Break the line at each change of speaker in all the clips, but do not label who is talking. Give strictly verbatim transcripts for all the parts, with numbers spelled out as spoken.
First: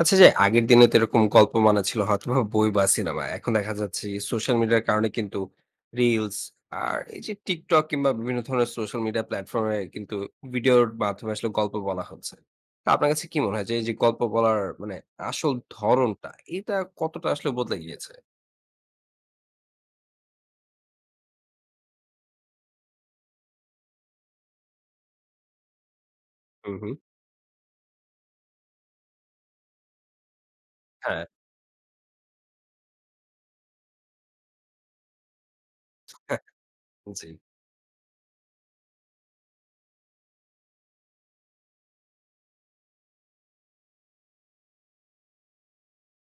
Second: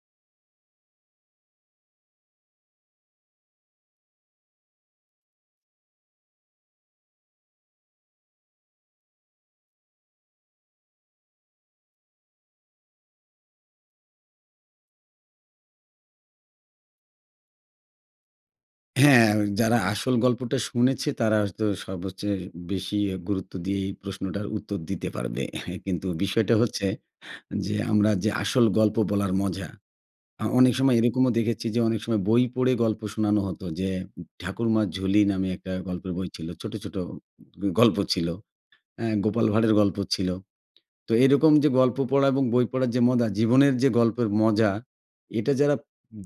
আচ্ছা যে, আগের দিনে তো এরকম গল্প মানে ছিল হয়তোবা বই বা সিনেমা। এখন দেখা যাচ্ছে কি, সোশ্যাল মিডিয়ার কারণে কিন্তু রিলস আর এই যে, TikTok কিংবা বিভিন্ন ধরনের সোশ্যাল মিডিয়া প্ল্যাটফর্ম এ কিন্তু ভিডিওর মাধ্যমে আসলে গল্প বলা হচ্ছে। তো আপনার কাছে কি মনে হয় যে, এই যে গল্প বলার মানে আসল ধরণটা, এটা কতটা আসলে বদলে গিয়েছে?
হ্যাঁ! যারা আসল গল্পটা শুনেছে, তারা হয়তো সবচেয়ে বেশি এ গুরুত্ব দিয়েই প্রশ্নটার উত্তর দিতে পারবে। কিন্তু বিষয়টা
হু,
হচ্ছে
হু।
যে, আমরা যে আসল গল্প বলার মজা, আ অনেক সময়
হ্যাঁ।
এরকমও দেখেছি যে অনেক সময় বই পড়ে গল্প শোনানো হতো যে, 'ঠাকুরমা ঝুলি' নামে একটা গল্পের বই ছিল। ছোটো, ছোটো
জি।
গ গল্প ছিল। অ্যা 'গোপাল ভাঁড়ের' গল্প ছিলো। তো এরকম যে, গল্প পড়া এবং বই পড়ার যে মজা, জীবনের যে গল্পের মজা, এটা যারা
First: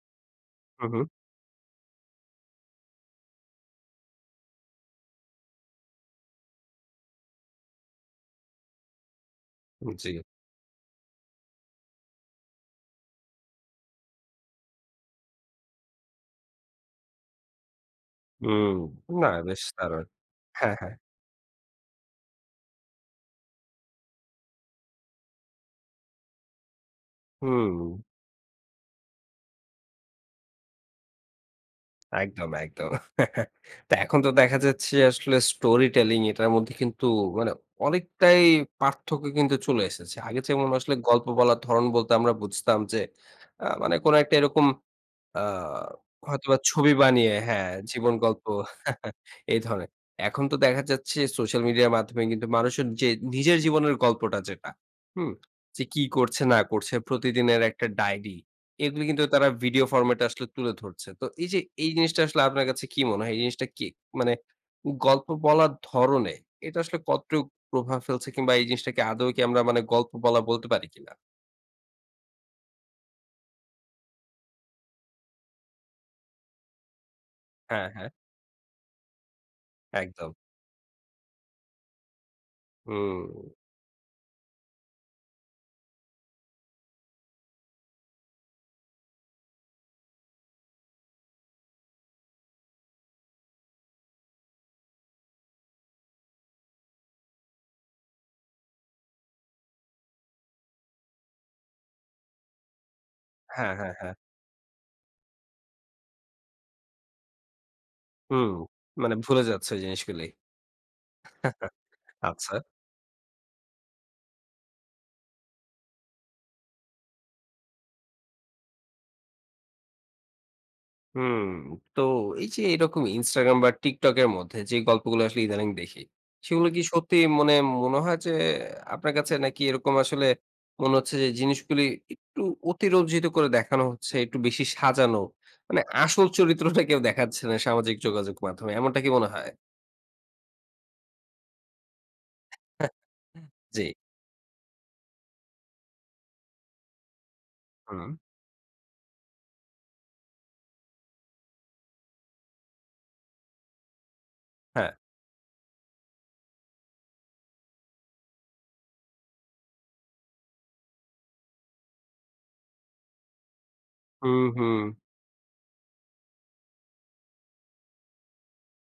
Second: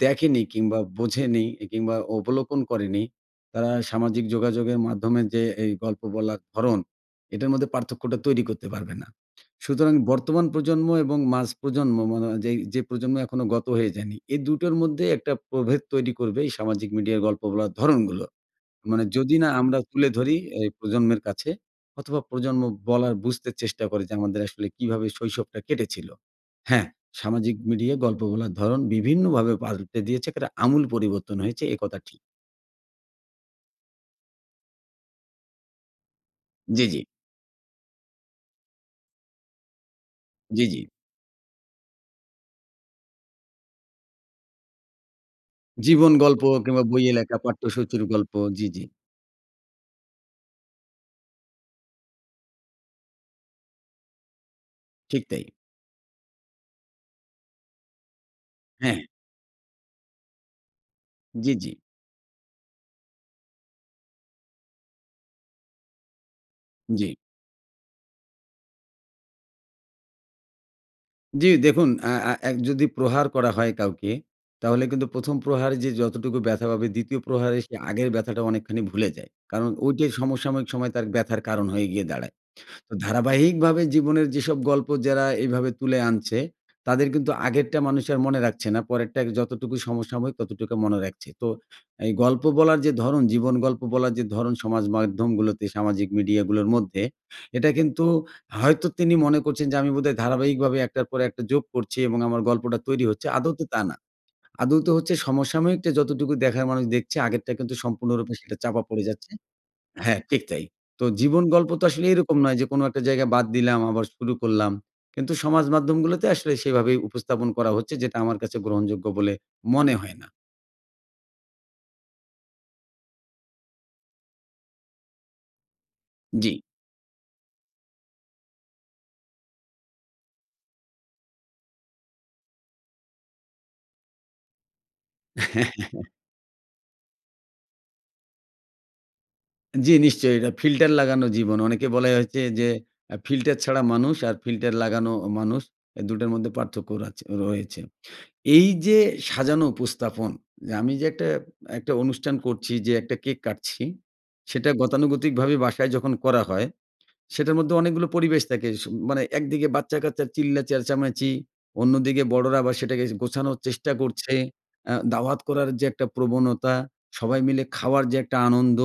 দেখেনি কিংবা
হু, হু।
বোঝেনি কিংবা অবলোকন করেনি। তারা সামাজিক যোগাযোগের মাধ্যমে যে, এই গল্প বলার ধরন এটার মধ্যে পার্থক্যটা তৈরি করতে পারবে না। সুতরাং
হুম, জি।
বর্তমান প্রজন্ম এবং মাঝপ্রজন্ম ম মনো যেই, যে প্রজন্ম এখনও গত হয়ে যায়নি। এই দু টোর মধ্যে একটা প্রভেদ তৈরি করবে এই সামাজিক মিডিয়ার গল্প বলার ধরনগুলো।
হুম।
মানে
না
যদি না
বেশ
আমরা
দারুন।
তুলে ধরি এই
হ্যাঁ, হ্যাঁ।
প্রজন্মের কাছে অথবা প্রজন্ম বলার, বুঝতে চেষ্টা করে যে আমাদের আসলে কিভাবে শৈশবটা কেটেছিল। হ্যাঁ, সামাজিক
হুম।
মিডিয়ায় গল্প বলার ধরন বিভিন্নভাবে পাল্টে দিয়েছে, এক্কেরে আমূল পরিবর্তন হয়েছে। এ কথা ঠিক।
একদম, একদম। তো এখন তো দেখা যাচ্ছে আসলে স্টোরি টেলিং এটার মধ্যে
জি, জি।
কিন্তু মানে অনেকটাই পার্থক্য কিন্তু চলে এসেছে। আগে
জি,
যেমন
জি।
আসলে গল্প বলার ধরন বলতে আমরা বুঝতাম যে, আ মানে কোনো একটা এরকম আ
জীবন গল্প
হয়তোবা
কিংবা
ছবি
বইয়ে
বানিয়ে
লেখা
হ্যাঁ,
পাঠ্যসূচীর
জীবন
গল্প।
গল্প
জি, জি।
এই ধরনের। এখন তো দেখা যাচ্ছে, সোশ্যাল মিডিয়ার মাধ্যমে কিন্তু মানুষের যে নিজের জীবনের গল্পটা যেটা,
ঠিক
হুম?
তাই।
যে কি করছে না করছে প্রতিদিনের একটা ডায়রি।
হ্যাঁ।
এগুলো কিন্তু তারা ভিডিও ফরমেট এ আসলে তুলে ধরছে। তো এই
জি,
যে,
জি।
এই জিনিসটা আসলে আপনার কাছে কি মনে হয়? এই জিনিসটা কি? মানে গল্প বলার ধরনে এটা আসলে
জি।
কতটুক প্রভাব ফেলছে? কিংবা এই জিনিসটাকে আদৌ কি আমরা মানে গল্প বলা বলতে পারি কি না?
জি। দেখুন, আ আ এক যদি প্রহার করা হয় কাউকে, তাহলে কিন্তু প্রথম প্রহারে যে যতটুকু ব্যথা পাবে, দ্বিতীয় প্রহারে সে
হ্যাঁ,
আগের
হ্যাঁ।
ব্যথাটা অনেকখানি ভুলে যায়। কারণ ঐটে
একদম।
সমসাময়িক সময় তার ব্যথার কারণ হয়ে গিয়ে দাঁড়ায়। তো
হুম।
ধারাবাহিকভাবে জীবনের যেসব গল্প যারা এইভাবে তুলে আনছে, তাদের কিন্তু আগেরটা মানুষ আর মনে রাখছে না। পরেরটা যতটুকু সমসাময়িক ততটুকু মনে রাখছে। তো এই গল্প বলার যে ধরন, জীবন গল্প বলার যে ধরন সমাজ মাধ্যমগুলোতে, সামাজিক মিডিয়াগুলোর মধ্যে, এটা কিন্তু হয়তো তিনি মনে করছেন যে আমি বোধহয় ধারাবাহিকভাবে এক টার পর একটা যোগ করছি এবং আমার গল্পটা তৈরি হচ্ছে। আদৌতে
হ্যাঁ,
তা
হ্যাঁ,
না।
হ্যাঁ।
আদৌতে হচ্ছে সমসাময়িকটা যতটুকু দেখার মানুষ দেখছে, আগেরটা কিন্তু সম্পূর্ণরূপে
হুম।
সেটা চাপা পড়ে
মানে
যাচ্ছে
ভুলে যাচ্ছে
হ্যাঁ,
জিনিসগুলি।
ঠিক তাই। তো জীবন গল্প তো আসলে এরকম নয়
আচ্ছা।
যে কোন একটা জায়গায় বাদ দিলাম আবার শুরু করলাম। কিন্তু সমাজ মাধ্যমগুলোতে আসলে সেভাবেই উপস্থাপন করা হচ্ছে, যেটা আমার কাছে গ্রহণযোগ্য বলে মনে হয় না।
হুম। তো এই যে এরকম Instagram বা TikTok এ মধ্যে যে গল্পগুলো আসলে ইদানিং দেখি।
জি।
সেগুলো কি সত্যি মনে, মনে হয় যে আপনার কাছে? নাকি এরকম আসলে মনে হচ্ছে যে জিনিসগুলো একটু অতিরঞ্জিত করে দেখানো হচ্ছে, একটু বেশি সাজানো মানে আসল চরিত্রটা কেউ দেখাচ্ছে না সামাজিক যোগাযোগ মাধ্যমে, এমনটা কি মনে হয়?
জি, নিশ্চয়ই এটা ফিল্টার লাগানো জীবন, অনেকে বলে হচ্ছে যে
হ্যাঁ,
আ ফিল্টার ছাড়া
জি।
মানুষ আর ফিল্টার লাগানো অ মানুষ এ দুই টার মধ্যে পার্থক্য রাচে রয়েছে।
হুম।
এই যে সাজানো উপস্থাপন, যে আমি যে একটা, একটা অনুষ্ঠান করছি যে একটা কেক কাটছি সেটা
হ্যাঁ।
গতানুগতিকভাবে বাসায় যখন করা হয়, সেটার মধ্যে অনেকগুলো পরিবেশ থাকে, সু মানে একদিকে বাচ্চা-কাচ্চা চিল্লা চেঁচামেচি, অন্যদিকে বড়োরা আবার সেটাকে গোছানোর চেষ্টা করছে,
হুম, হুম।
অ্যা দাওয়াত করার যে একটা প্রবণতা, সবাই মিলে খাওয়ার যে একটা আনন্দ,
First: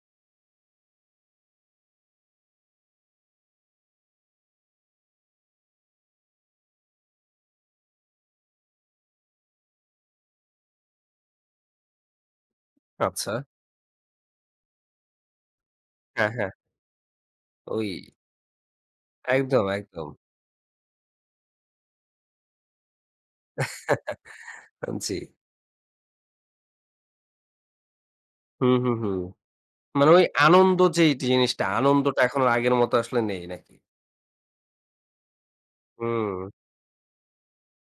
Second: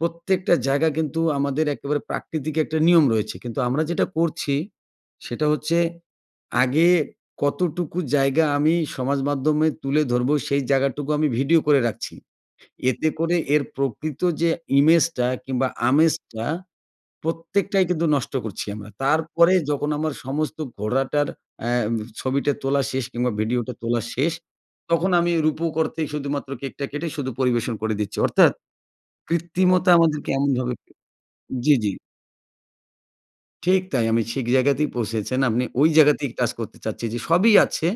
প্রত্যেকটা জায়গা কিন্তু আমাদের একেবারে প্রাকৃতিক একটা নিয়ম রয়েছে, কিন্তু আমরা যেটা করছি সেটা হচ্ছে আগে কতটুকু জায়গা আমি সমাজ মাধ্যমে তুলে ধরবো সেই জায়গাটুকু আমি ভিডিও করে রাখছি। এতে করে
আচ্ছা।
এর প্রকৃত যে ইমেজটা কিংবা
হ্যাঁ,
আমেজটা
হ্যাঁ। ঐ
প্রত্যেকটাই কিন্তু নষ্ট করছি আমরা। তারপরে
একদম,
যখন আমার
একদম।
সমস্ত ঘোড়াটার অ্যাম ছবিটা তোলা শেষ কিংবা ভিডিওটা তোলা শেষ,
আন
তখন আমি
জি।
রুপক অর্থেই শুধুমাত্র কেকটা কেটে শুধু পরিবেশন করে দিচ্ছি। অর্থাৎ,
হুম, হুম, হুম।
কৃত্রিমতা
মানে ঐ
আমাদেরকে এমনভাবে
আনন্দ যেই জিনিসটা,
জি, জি।
আনন্দটা এখন আর আগের মত আসলে নেই, নাকি?
ঠিক তাই আমি সিক জায়গাতেই পৌঁছেছেন। আপনি ওই জায়গাতেই
হুম।
টাচ করতে চাচ্ছি, যে সবই আছে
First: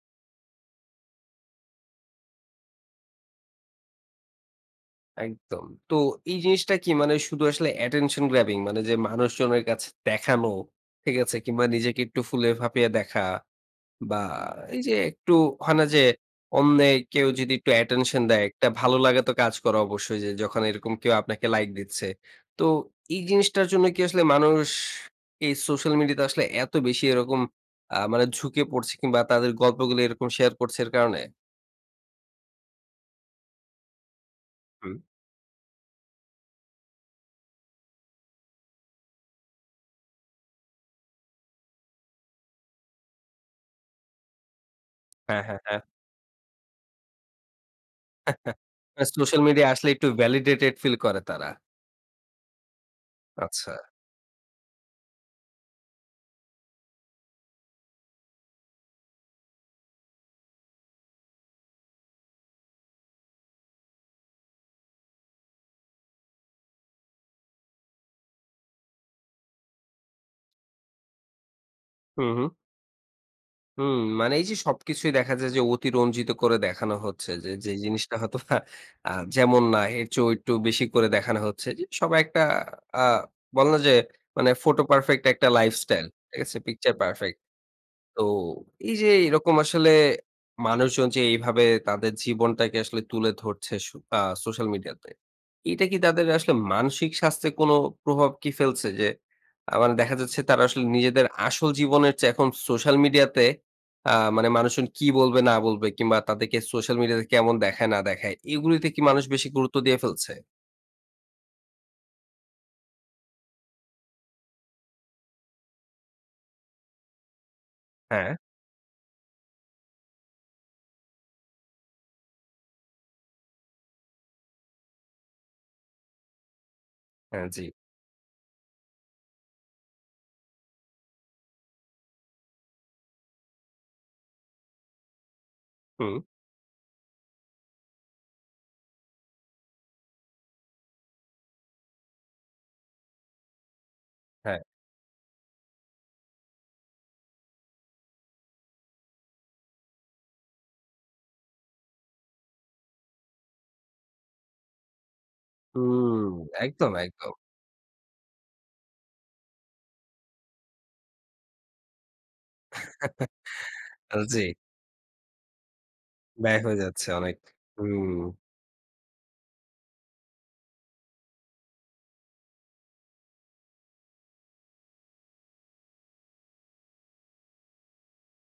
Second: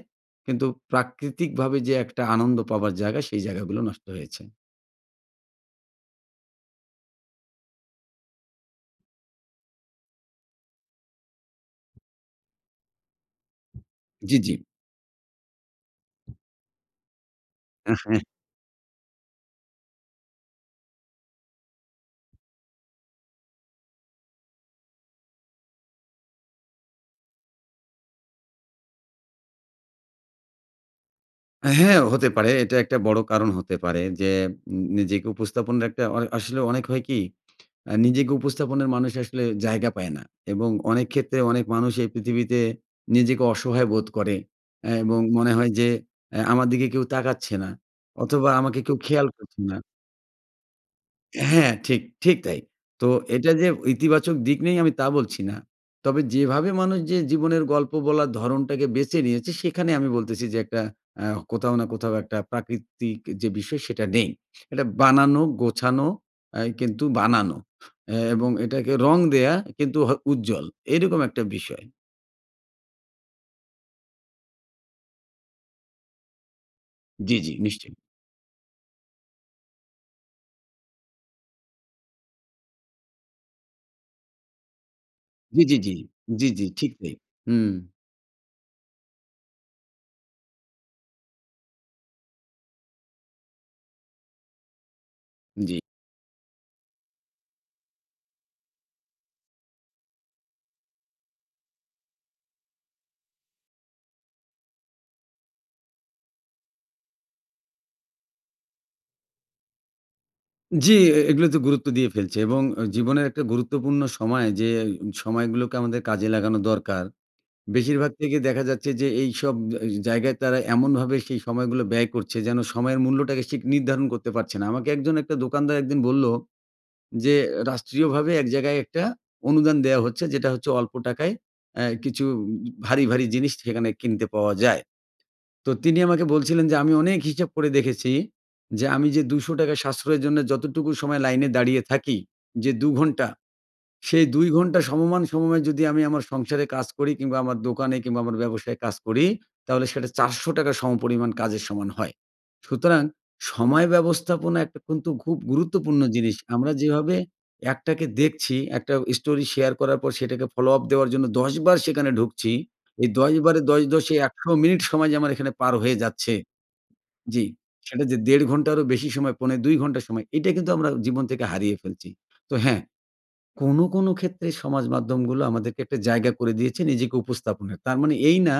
কিন্তু প্রাকৃতিকভাবে যে একটা আনন্দ পাবার জায়গা সেই জায়গাগুলো নষ্ট হয়েছে।
একদম। তো এই জিনিসটা কি, মানে ওই শুধু আসলে অ্যাটেনশন গ্রাবিং, মানে যে মানুষজনের কাছে দেখানো, ঠিক আছে? কিংবা নিজেকে একটু ফুলে-ফাঁপিয়ে দেখা বা
জি, জি।
এই যে একটু হয় না? যে অন্যে কেউ যদি একটু অ্যাটেনশন দেয়। একটা ভালো লাগে তো কাজ করা অবশ্যই, যে যখন এরকম কেউ আপনাকে লাইক দিচ্ছে। তো এই জিনিসটার জন্য কি আসলে মানুষ, এই সোশ্যাল মিডিয়া তে আসলে এত বেশি এরকম, আ মানে ঝুঁকে পড়ছে, কিংবা তাদের গল্পগুলো এরকম শেয়ার করছে এর কারণে?
হ্যাঁ, হতে পারে। এটা একটা বড়ো কারণ হতে পারে যে, উম উম
হুম।
নিজেকে উপস্থাপন রাখতে অ আসলে অনেক হয় কি? আ নিজেকে উপস্থাপনের মানুষ আসলে জায়গা পায় না এবং অনেক ক্ষেত্রে অনেক মানুষ এই পৃথিবীতে নিজেকে অসহায় বোধ করে, অ্যা এবং
হ্যাঁ,
মনে
হ্যাঁ,
হয়
হ্যাঁ।
যে, অ্যা আমার দিকে কেউ তাকাচ্ছে না, অথবা আমাকে কেউ
এ
খেয়াল
সোশ্যাল
করছে
মিডিয়ায়
না।
আসলে একটু Validated Feel করে তারা।
হ্যাঁ, ঠিক, ঠিক তাই। তো এটা যে
আচ্ছা।
ইতিবাচক দিক নেই আমি তা বলছি না। তবে যেভাবে মানুষ যে জীবনের গল্প বলার ধরনটাকে বেঁচে নিয়েছে, সেখানে আমি বলতেছি যে, একটা আ কোথাও না কোথাও একটা প্রাকৃতিক যে বিষয়, সেটা নেই। এটা বানানো, গোছানো অ্যা কিন্তু বানানো। অ্যা এবং এটাকে রঙ দেওয়া কিন্তু হ উজ্জ্বল, এরকম একটা বিষয়।
হুম, হুম। হুম মানে এই যে সবকিছুই দেখা যায় যে অতি রঞ্জিত করে দেখানো হচ্ছে।
জি,
যে
জি
যেই
নিশ্চয়ই।
জিনিসটা হয়তো আ যেমন না এর চেয়েও একটু বেশি করে দেখানো হচ্ছে। যে সবাই একটা আ বলেনা যে মানে ফটো পারফেক্ট একটা
জি, জি, জি।
লাইফস্টাইল, ঠিক
জি,
আছে?
জি। ঠিক
পিকচার
তাই।
পারফেক
হুম।
তো এই যে এরকম আসলে মানুষজন যে এইভাবে তাদের জীবনটাকে আসলে তুলে ধরছে সো আ সোশ্যাল মিডিয়াতে।
জি।
এটা কি তাদের আসলে মানসিক স্বাস্থ্যের কোন প্রভাব কি ফেলছে? যে আ মানে দেখা যাচ্ছে তারা আসলে নিজেদের আসল জীবনের চেয়ে, এখন সোশ্যাল মিডিয়া তে আ মানে মানুষজন কি বলবে, না বলবে, কিংবা তাদেরকে সোশ্যাল মিডিয়া তে কেমন দেখায় না দেখায়? এগুলোতে কি মানুষ বেশি গুরুত্ব দিয়ে ফেলছে?
জি এ এগুলো তে গুরুত্ব দিয়ে ফেলছে এবং অ জীবনের একটা গুরুত্বপূর্ণ সময় যে উম সময় গুলোকে আমাদের কাজে লাগানো দরকার, বেশিরভাগ
হ্যাঁ।
থেকে দেখা যাচ্ছে যে এইসব আজ জায়গায় তারা এমনভাবে সেই সময়গুলো ব্যয় করছে, যেন সময়ের মূল্যটাকে শিক নির্ধারণ করতে পারছে না। আমাকে একজন, একটা দোকানদার একদিন বললো যে,
হ্যাঁ, জি।
রাষ্ট্রীয়ভাবে এক জায়গায়, একটা অনুদান দেওয়া হচ্ছে যেটা হচ্ছে, অল্প টাকায় অ্যা কিছু উম ভারি, ভারি জিনিস সেখানে কিনতে পাওয়া যায়। তো তিনি
হুম।
আমাকে বলছিলেন যে, "আমি অনেক হিসেব করে দেখেছি যে, আমি যে দুইশো টাকা সাশ্রয়ের জন্য, যতটুকু সময় লাইনে দাঁড়িয়ে থাকি যে, দু ঘণ্টা, সেই দুই
হ্যাঁ।
ঘন্টা সমমান সময়ে যদি আমি আমার সংসারে কাজ করি, কিংবা আমার দোকানে কিংবা আমার ব্যবসায়ে কাজ করি, তাহলে সেটা চারশো টাকা সমপরিমাণ কাজের সমান হয়।" সুতরাং সময় ব্যবস্থাপনা একটা কিন্তু খুব গুরুত্বপূর্ণ
হুম।
জিনিস। আমরা
একদম,
যেভাবে
একদম।
একটাকে দেখছি, একটা স্টোরি শেয়ার করার পর, সেটাকে ফলো আপ দেওয়ার জন্য দশ বার সেখানে ঢুকছি, এই দশ বারে দশ, দশ এ
আর জি।
একশো মিনিট সময় যে আমার এখানে পার হয়ে যাচ্ছে
ব্যাক হয়ে যাচ্ছে অনেক,
জি। সেটা
হুম।
যে দেড় ঘন্টারও বেশি সময়, পৌনে দুই ঘন্টা সময়, এটা কিন্তু আমরা জীবন থেকে হারিয়ে ফেলছি। তো হ্যাঁ, কোনো, কোনো ক্ষেত্রে সমাজ মাধ্যমগুলো আমাদেরকে একটা জায়গা করে দিয়েছে, নিজেকে উপস্থাপনের। তার মানে এই না,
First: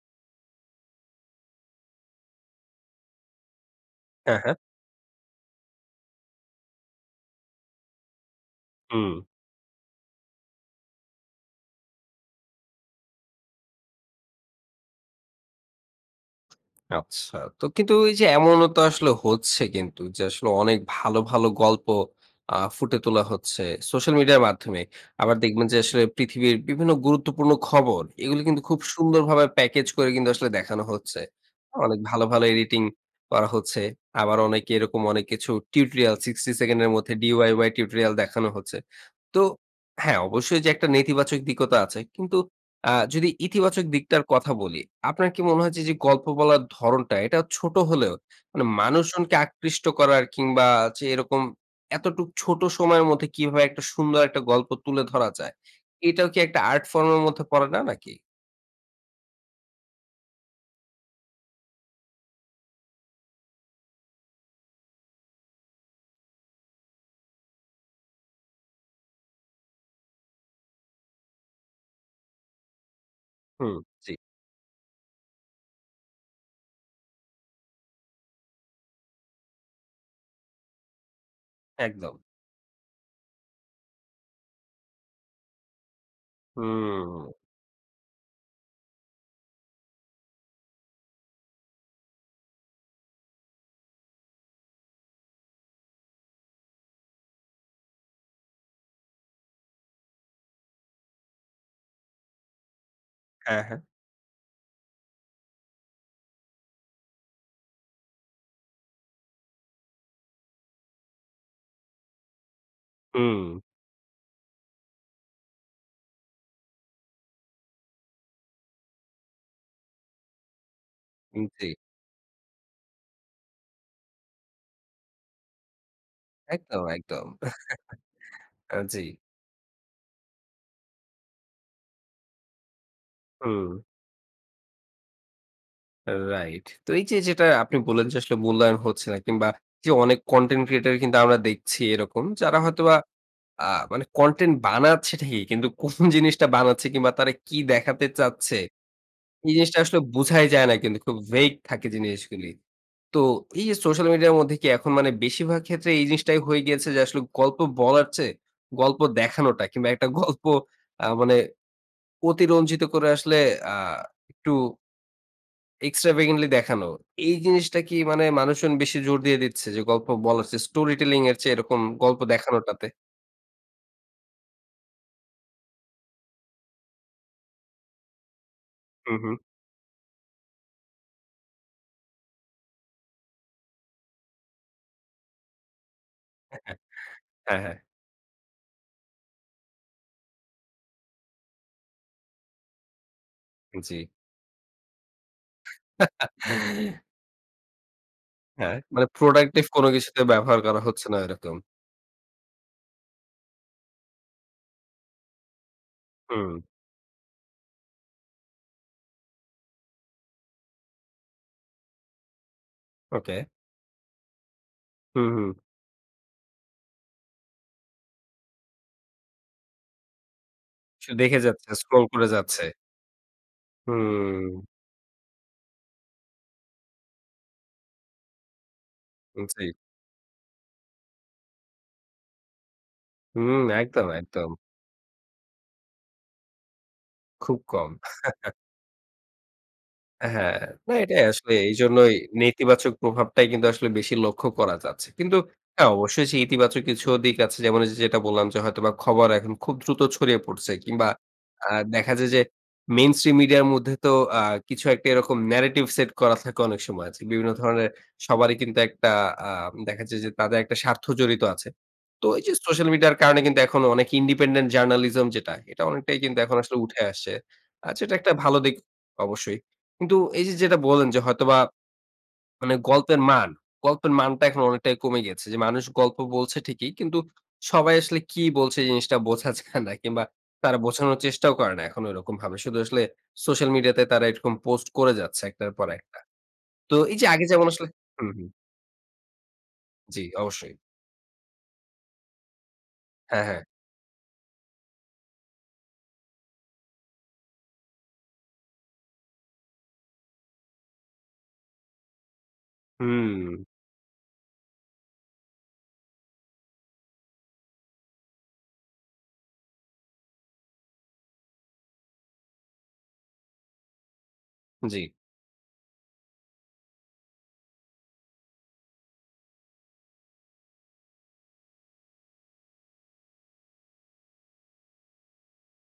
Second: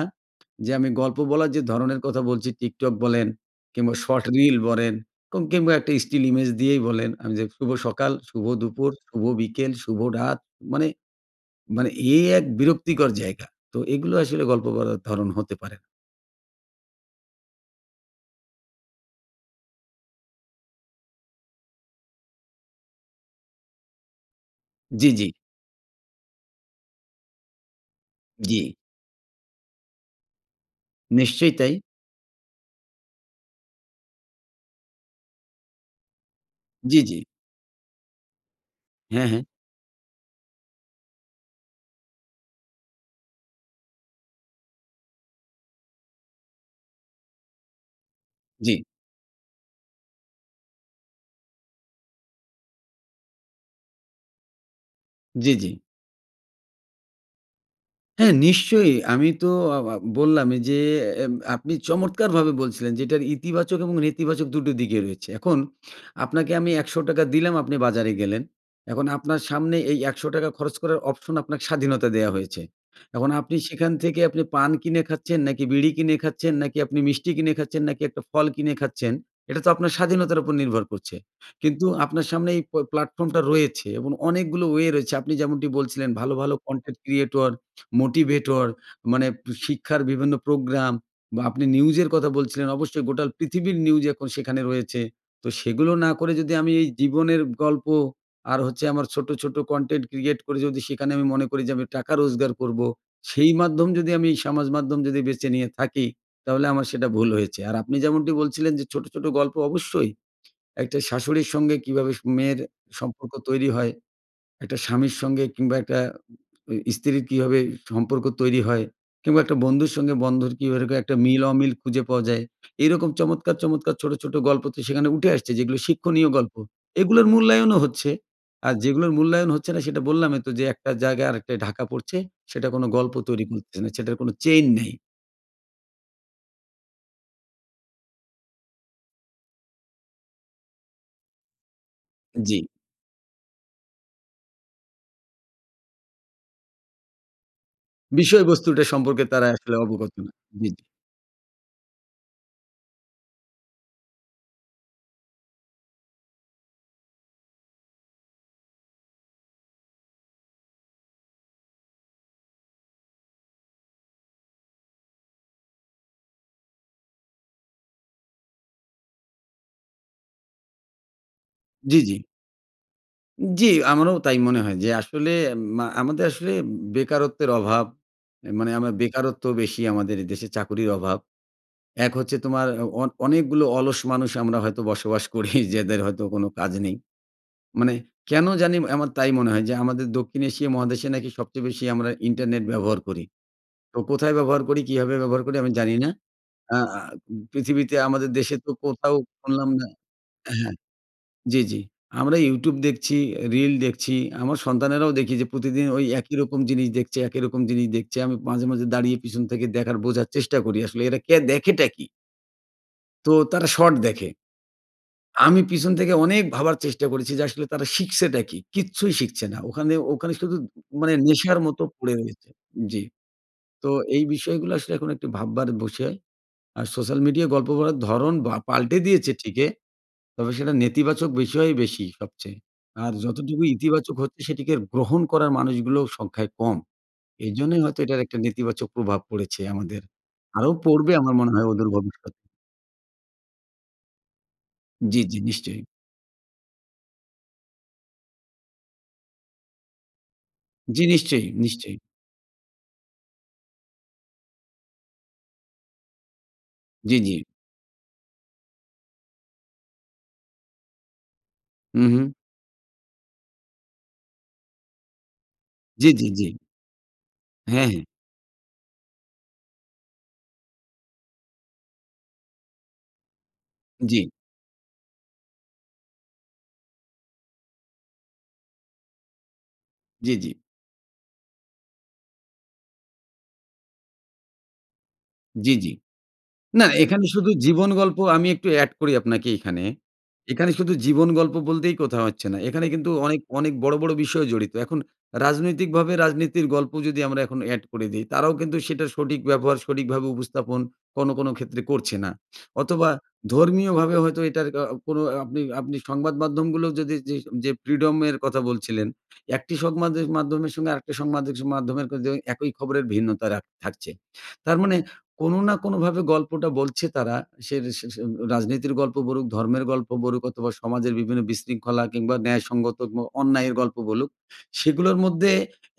যে আমি গল্প বলার যে ধরনের কথা বলছি, TikTok বলেন কিংবা শর্ট
হ্যাঁ, হ্যাঁ।
রিল বরেন কো কিংবা একটা স্টিল ইমেজ দিয়েই বলেন আমি যে শুভ সকাল, শুভ দুপুর,
হুম।
শুভ বিকেল, শুভ রাত, মানে মানে এই এক বিরক্তিকর জায়গা। তো এগুলো আসলে গল্প বলার ধরন হতে পারে না।
আচ্ছা। তো কিন্তু ঐ যে এমনও তো আসলে হচ্ছে কিন্তু যে, আসলে অনেক ভালো, ভালো গল্প আ ফুটে তোলা হচ্ছে, সোশ্যাল মিডিয়ার মাধ্যমে।
জি, জি।
আবার দেখবেন যে, আসলে পৃথিবীর বিভিন্ন গুরুত্বপূর্ণ খবর, এগুলি
জি।
কিন্তু খুব সুন্দরভাবে প্যাকেজ করে কিন্তু আসলে দেখানো হচ্ছে।
নিশ্চয়ই তাই।
অনেক ভালো, ভালো এডিটিং করা হচ্ছে। আবার অনেকে এরকম অনেক কিছু টিউটোরিয়াল সিক্সটি সেকেন্ড এর
জি,
মধ্যে
জি।
DIY টিউটোরিয়াল দেখানো হচ্ছে।
হ্যাঁ, হ্যাঁ।
তো হ্যাঁ, অবশ্যই, যে একটা নেতিবাচক দিকও তো আছে। কিন্তু আ যদি ইতিবাচক দিকটার কথা বলি, আপনার কি মনে হয় যে, এইযে গল্প বলার ধরণটা, এটা ছোট হলেও মানে,
জি।
মানুষজনকে আকৃষ্ট করার কিংবা যে এরকম এতটুক ছোট সময়ের মধ্যে কিভাবে একটা সুন্দর একটা গল্প তুলে ধরা
জি,
যায়,
জি।
এটাও কি একটা আর্ট ফর্ম এর মধ্যে পড়ে না, নাকি?
হ্যাঁ, নিশ্চয়ই আমি তো আ আ বললাম এই যে, এব আপনি চমৎকারভাবে বলছিলেন যে, এইটার ইতিবাচক এবং নেতিবাচক দুটো দিকই রয়েছে। এখন আপনাকে আমি একশো টাকা দিলাম, আপনি বাজারে গেলেন। এখন আপনার সামনে এই একশো টাকা খরচ করার অপশন আপনাকে স্বাধীনতা দেওয়া হয়েছে। এখন আপনি
হুম,
সেখান
জি।
থেকে আপনি পান কিনে খাচ্ছেন, নাকি বিড়ি কিনে খাচ্ছেন, নাকি আপনি মিষ্টি কিনে খাচ্ছেন, নাকি একটা ফল কিনে খাচ্ছেন, এটা তো আপনার স্বাধীনতার উপর নির্ভর করছে। কিন্তু
একদম।
আপনার সামনে এই প প্ল্যাটফর্মটা রয়েছে এবং অনেকগুলো ওয়ে রয়েছে। আপনি যেমনটি বলছিলেন ভালো, ভালো কন্টেন্ট
হুম।
ক্রিয়েটর, মোটিভেটর, মানে শিক্ষার বিভিন্ন প্রোগ্রাম বা আপনি নিউজের কথা বলছিলেন, অবশ্যই গোটা পৃথিবীর নিউজই এখন সেখানে রয়েছে। তো সেগুলো না করে যদি আমি এই জীবনের গল্প আর হচ্ছে আমার ছোটো, ছোটো কন্টেন্ট ক্রিয়েট করে যদি সেখানে আমি মনে করি যে, আমি টাকা রোজগার করবো, সেই
হ্যাঁ, হ্যাঁ।
মাধ্যম যদি আমি সামাজ মাধ্যম যদি বেছে নিয়ে থাকি, তাহলে আমার সেটা ভুল হয়েছে। আর আপনি যেমনটি বলছিলেন যে ছোটো, ছোটো গল্প অবশ্যই একটা শাশুড়ির সঙ্গে কীভাবে মেয়ের সম্পর্ক
হুম।
তৈরি হয়, একটা স্বামীর সঙ্গে কিংবা একটা ঐ স্ত্রীর কীভাবে সম্পর্ক তৈরি হয় কিংবা একটা বন্ধুর সঙ্গে বন্ধুর কীভাবে একটা
হুম জি।
মিল-অমিল খুঁজে পাওয়া যায়, এইরকম চমৎকার, চমৎকার ছোটো, ছোটো গল্প তো সেখানে উঠে আসছে, যেগুলো শিক্ষণীয় গল্প।
একদম,
এগুলোর
একদম
মূল্যায়নও হচ্ছে। আর
আ জি।
যেগুলোর মূল্যায়ন হচ্ছে না, সেটা বললামই তো যে, একটা জায়গায় আরেকটায় ঢাকা পড়ছে, সেটা কোনো গল্প তৈরি করছে
হুম।
না, সেটার কোনো চেইন নেই।
রাইট। তো এই যে যেটা আপনি বললেন যে আসলে মূল্যায়ন হচ্ছে না, কিংবা যে অনেক কনটেন্ট ক্রিয়েটর কিন্তু আমরা দেখছি এরকম। যারা
জি।
হয়তোবা আ মানে কনটেন্ট বানাচ্ছে ঠিকি, কিন্তু কোন জিনিসটা বানাচ্ছে কিংবা তারা কি দেখাতে চাচ্ছে।
বিষয়বস্তুটা সম্পর্কে তারা
এই
আসলে
জিনিসটা আসলে
অবগত না।
বোঝাই যায়
জি,
না
জি।
কিন্তু খুব vaid থাকে জিনিসগুলি। তো, এই যে সোশ্যাল মিডিয়ার মধ্যে কি এখন মানে বেশিভাগ ক্ষেত্রে এই জিনিসটাই হয়ে গিয়েছে যে, আসলে গল্প বলার চেয়ে, গল্প দেখানোটা কিংবা একটা গল্প আ মানে অতিরঞ্জিত করে আসলে আ একটু extravagantly দেখানো। এই জিনিসটা কি মানে মানুষজন বেশি জোর দিয়ে দিচ্ছে যে গল্প বলার চেয়ে Story Telling এর চেয়ে এরকম
জি, জি।
গল্প দেখানোটাতে?
জি, আমারও তাই মনে হয় যে, আসলে মা আমাদের আসলে বেকারত্বের অভাব অ্যা মানে আমারা
হুম, হুম।
বেকারত্ব বেশি আমাদের দেশে চাকুরির অভাব। এক হচ্ছে তোমার অ অ অনেকগুলো অলস মানুষ আমরা হয়তো বসবাস করি যেদের হয়তো কোনো কাজ নেই।
হ্যাঁ, হ্যাঁ।
মানে, কেন জানি এম আমার তাই মনে হয় যে আমাদের দক্ষিণ এশিয়া মহাদেশে নাকি সবচেয়ে বেশি আমরা ইন্টারনেট ব্যবহার করি। তো,
জি।
কোথায় ব্যবহার করি? কীভাবে ব্যবহার করি? আমি জানি না। আ আ পৃথিবীতে আমাদের দেশের তো
হ্যাঁ, মানে
কোথাও
প্রোডাক্টিভ
শুনলাম
কোন
না
কিছুতে ব্যবহার
হ্যাঁ।
করা হচ্ছে না এরকম।
জ্বি, জ্বি। আমরা YouTube দেখছি, অ্যা রিল দেখছি, আমার সন্তানেরাও দেখি যে প্রতিদিন ওই একই রকম
হুম।
জিনিস দেখছে, একই রকম জিনিস দেখছি। আমি মাঝে, মাঝে দাঁড়িয়ে পিছন থেকে দেখার বোঝার চেষ্টা করি আসলে এরা কে দেখেটা কী? তো
ওকে।
তারা শট দেখে।
হুম, হুম।
আমি পিছন থেকে অনেক ভাবার চেষ্টা করেছি যে আসলে তারা শিখছেটা কী? কিচ্ছুই শিখছে না ওখানে, ওখানে শুধু
সে
মানে
দেখে
নেশার
যাচ্ছে,
মতো
স্ক্রল
পড়ে
করে
রয়েছে
যাচ্ছে।
জি। তো এই
হুম।
বিষয়গুলো আসলে এখন একটু ভাববার বুষয়। আর সোশ্যাল মিডিয়ায় গল্প করার ধরন বা পাল্টে দিয়েছে
উম
ঠিকে,
জি।
তবে সেটা নেতিবাচক বিষয় বেশি সবচেয়ে। আর,
হুম।
যতটুকু
একদম,
ইতিবাচক হচ্ছে
একদম।
সেটিকে গ্রহণ করার মানুষগুলোও সংখ্যায় কম।
খুব
এইজন্যই
কম।
হয়তো এটার একটা নেতিবাচক প্রভাব পড়েছে আমাদের।
হ্যাঁ,
আরও
না
পড়বে
এটাই
আমার মনে
আসলেই
হয় অদূর
এইজন্যই
ভবিষ্যতে।
নেতিবাচক প্রভাবটাই কিন্তু আসলে বেশি লক্ষ্য করা যাচ্ছে।
জি,
কিন্তু
জি নিশ্চয়ই।
হ্যাঁ অবশ্যই সেই ইতিবাচক কিছুও দিক আছে। যেমন, ওইযে যেটা বললাম যে হয়তোবা খবর এখন খুব দ্রুত ছড়িয়ে পড়ছে।
জি।
কিংবা
নিশ্চয়ই,
আ
নিশ্চয়ই।
দেখা যায় যে মেইনস্ট্রিম মিডিয়ার মধ্যে তো আ কিছু একটা এরকম narrative সেট করা থাকে অনেক সময়
জি,
যে,
জি।
বিভিন্ন ধরনের সবারই কিন্তু একটা আম দেখা যায় যে তাদের একটা স্বার্থ জড়িত আছে।
হুম,
তো
হুম।
এই যে সোশ্যাল মিডিয়ার কারণে কিন্তু এখন অনেকে ইন্ডিপেন্ডেন্ট জার্নালিজম যেটা, এটা
জি,
অনেকটাই
জি,
কিন্তু
জি।
এখন আসলে উঠে আসছে।
হ্যাঁ,
আ
হ্যাঁ।
যেটা একটা একটা ভালো দিক অবশ্যই। কিন্তু এই যে যেটা বললেন যে হয়তোবা মানে গল্পের মান, গল্পের
জি।
মানটা এখন অনেকটাই কমে গিয়েছে। যে মানুষ গল্প বলছে ঠিকই। কিন্তু সবাই আসলে কী বলছে জিনিসটা বোঝা যায় না কিংবা
জি, জি।
তারা বোঝানোর চেষ্টাও করে না এখন ওইরকম ভাবে। শুধু আসলে সোশ্যাল মিডিয়া তে তারা এরকম পোস্ট করে যাচ্ছে এক টার
জি,
পর
জি।
একটা।
না,
তো এই
এখানে
যে আগে
শুধু
যেমন আসলে
জীবন গল্প
হুম,
আমি
হুম।
একটু এড করি আপনাকে এইখানে।
জি,
এখানে
অবশ্যই।
শুধু জীবন গল্প বলতেই কোথাও হচ্ছে না। এখানে কিন্তু অনেক,
হ্যাঁ, হ্যাঁ।
অনেক বড়ো, বড়ো বিষয় জড়িত। এখন রাজনৈতিকভাবে রাজনীতির গল্প যদি আমরা এখন অ্যাড করে দিই, তারাও কিন্তু সেটার সঠিক ব্যবহার, সঠিকভাবে উপস্থাপন কোনো, কোনো ক্ষেত্রে করছে না। অথবা
হুম।
ধর্মীয়ভাবে হয়তো এটার আ কোনো আপনি, আপনি সংবাদ মাধ্যমগুলো যদি যেই যে ফ্রিডমের কথা বলছিলেন। এক টি সংমাদের মাধ্যমের সঙ্গে আরেকটি সংমাদের মাধ্যমের কিন্তু একই খবরের ভিন্নতা রাখ থাকছে। তার মানে
জি।
কোনো না কোনোভাবে গল্পটা বলছে তারা। সের সে সে রাজনীতির গল্প বরুক, ধর্মের গল্প বরুক অথবা সমাজের বিভিন্ন বিশৃঙ্খলা কিংবা ন্যায়সঙ্গত গ অন্যায়ের গল্প বলুক, সেগুলোর মধ্যে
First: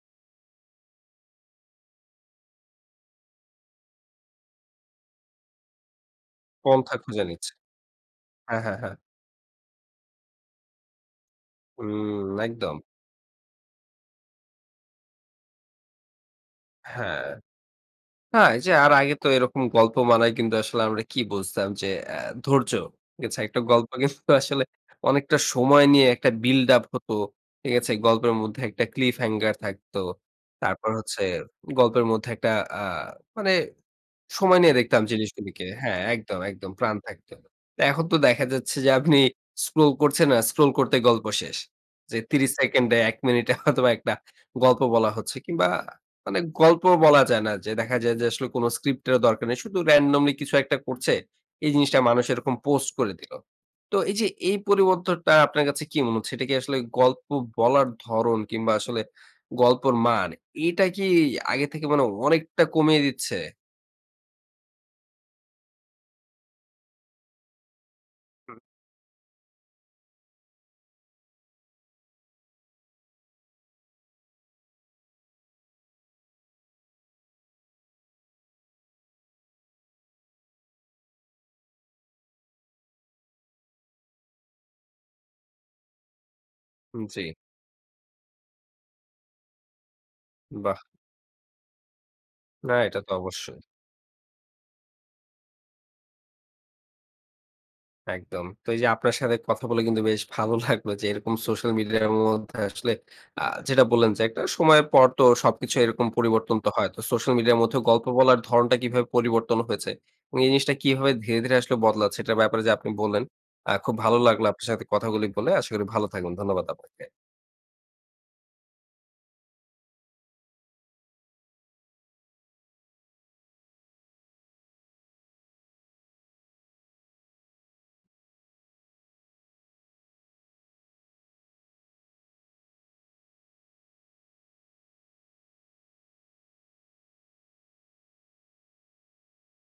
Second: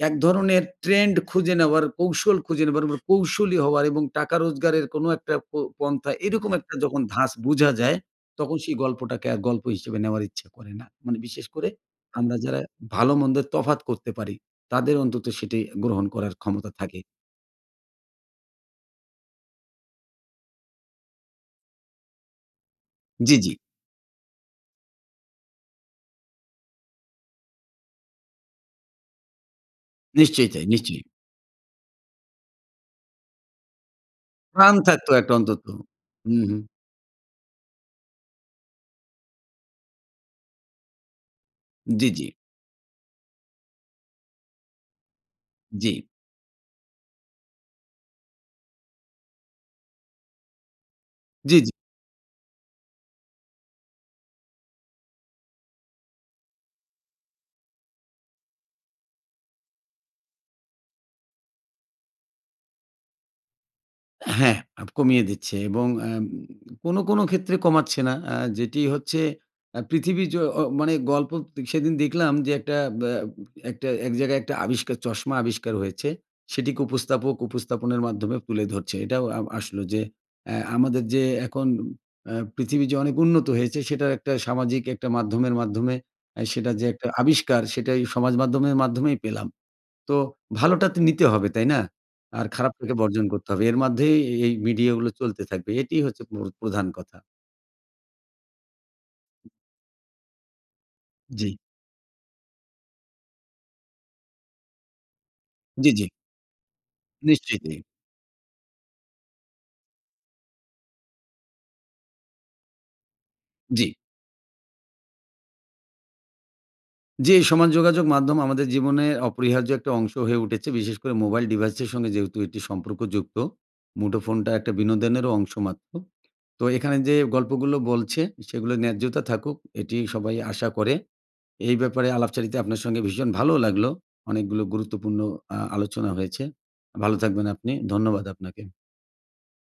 এক ধরনের ট্রেন্ড খুঁজে নেওয়ার, কৌশল খুঁজে নেওয়ার ম কৌশলী হওয়ার এবং টাকা রোজগারের কোনো একটা প পন্থা এরকম একটা
পন্থা
যখন
খুঁজে
ধাছ
নিচ্ছে।
বোঝা যায়, তখন
হ্যাঁ,
সেই
হ্যাঁ, হ্যাঁ।
গল্পটাকে আর গল্প হিসেবে নেওয়ার ইচ্ছা করে না। মানে বিশেষ করে
হুম,
আমরা যারা
একদম।
ভালোমন্দের তফাৎ করতে পারি, তাদের অন্তত সেটি গ্রহণ করার ক্ষমতা থাকে।
হ্যাঁ। হ্যাঁ, এইযে আর আগে তো এরকম গল্প বানায়ে কিন্তু আসলে আমরা কি বুঝতাম যে এ ধৈর্য, ঠিক
জি,
আছে
জি।
একটা গল্প কিন্তু আসলে অনেকটা সময় নিয়ে একটা বিল্ড আপ হতো। ঠিক আছে? গল্পের মধ্যে একটা ক্লিপ হ্যাঙ্গার থাকতো।
নিশ্চয়ই তাই,
তারপর
নিশ্চয়ই।
হচ্ছে গল্পের মধ্যে একটা আ মানে সময় নিয়ে
প্রাণ
দেখতাম
থাকত একটা অন্তত।
জিনিসগুলিকে। হ্যাঁ একদম,
হুম, হুম।
একদম প্রাণ থাকত। তা এখন তো দেখা যাচ্ছে যে আপনি স্ক্রল করছেন আ স্ক্রল করতে গল্প শেষ।
জি,
যে
জি।
ত্রিশ সেকেন্ডে এক মিনিটে হয়তোবা একটা গল্প বলা হচ্ছে। কিংবা
জি।
মানে গল্প বলা যায় না, যে দেখা যায় যে আসলে কোন স্ক্রিপ্ট এরও দরকার নেই। শুধু randomly কিছু একটা করছে,
জি,
এই
জি।
জিনিসটা মানুষ এরকম পোস্ট করে দিলো। তো এই যে এই পরিবর্তনটা আপনার কাছে কি মনে হচ্ছে? এটা কি আসলে গল্প বলার ধরন কিংবা আসলে গল্পর মান, এটা কি আগে থেকে মানে অনেকটা কমিয়ে দিচ্ছে?
হ্যাঁ, আপ কমিয়ে দিচ্ছে এবং অ্যাম কোনো কোনো ক্ষেত্রে কমাচ্ছে না, আ
হুম।
যেটি হচ্ছে আ পৃথিবী যো ও মানে গল্প তে সেদিন দেখলাম যে, একটা ব্যা একটা এক জায়গায় একটা আবিষ্কার, চশমা আবিষ্কার হয়েছে। সেটিকে উপস্থাপক উপস্থাপনের মাধ্যমে তুলে ধরছে। এটাও আ আসলো যে, অ্যা আমাদের যে এখন অ্যা পৃথিবী যে অনেক উন্নত হয়েছে, সেটার একটা সামাজিক একটা মাধ্যমের মাধ্যমে, অ্যা সেটা যে
হুম,
একটা
জি।
আবিষ্কার, সেটাই সমাজ মাধ্যমের মাধ্যমেই পেলাম। তো
বাহ!
ভালোটা তো নিতে হবে, তাই না? আর
না,
খারাপটাকে
এটা তো
বর্জন করতে
অবশ্যই।
হবে। এর মাধ্যেই এই মিডিয়াগুলো চলতে থাকবে। এটিই হচ্ছে প্র প্রধান কথা।
একদম। তো, এই যে আপনার সাথে কথা বলে কিন্তু বেশ ভালো লাগলো যে, এরকম
জি।
সোশ্যাল মিডিয়ার মধ্যে আসলে আ যেটা বললেন যে, একটা সময়ের পর তো সবকিছু
জি, জি।
এরকম পরিবর্তন তো হয়। তো সোশ্যাল মিডিয়ার মধ্যে
নিশ্চিতই।
গল্প বলার ধরণটা কিভাবে পরিবর্তন হয়েছে এবং এই জিনিসটা কিভাবে ধীরে-ধীরে আসলে বদলাচ্ছে, এটার ব্যাপারে যে আপনি বললেন। আ
জি।
খুব ভালো লাগলো আপনার সাথে কথাগুলি বলে। আশা করি ভালো থাকবেন। ধন্যবাদ আপনাকে।
জি, সমাজ যোগাযোগ মাধ্যম আমাদের জীবনে অপরিহার্য একটা অংশ হয়ে উঠেছে। বিশেষ করে মোবাইল ডিভাইসের সঙ্গে যেহেতু এটি সম্পর্কযুক্ত। মুঠোফোনটা একটা বিনোদনেরও অংশ মাত্র। তো, এখানে যে গল্পগুলো বলছে, সেগুলা ন্যায্যতা থাকুক, এটিই সবাই আশা করে। এই ব্যাপারে আলাপচারিতায় আপনার সঙ্গে ভীষণ ভালোও লাগলো। অনেকগুলো গুরুত্বপূর্ণ আ আলোচনা হয়েছে। ভালো থাকবেন আপনি, ধন্যবাদ আপনাকে।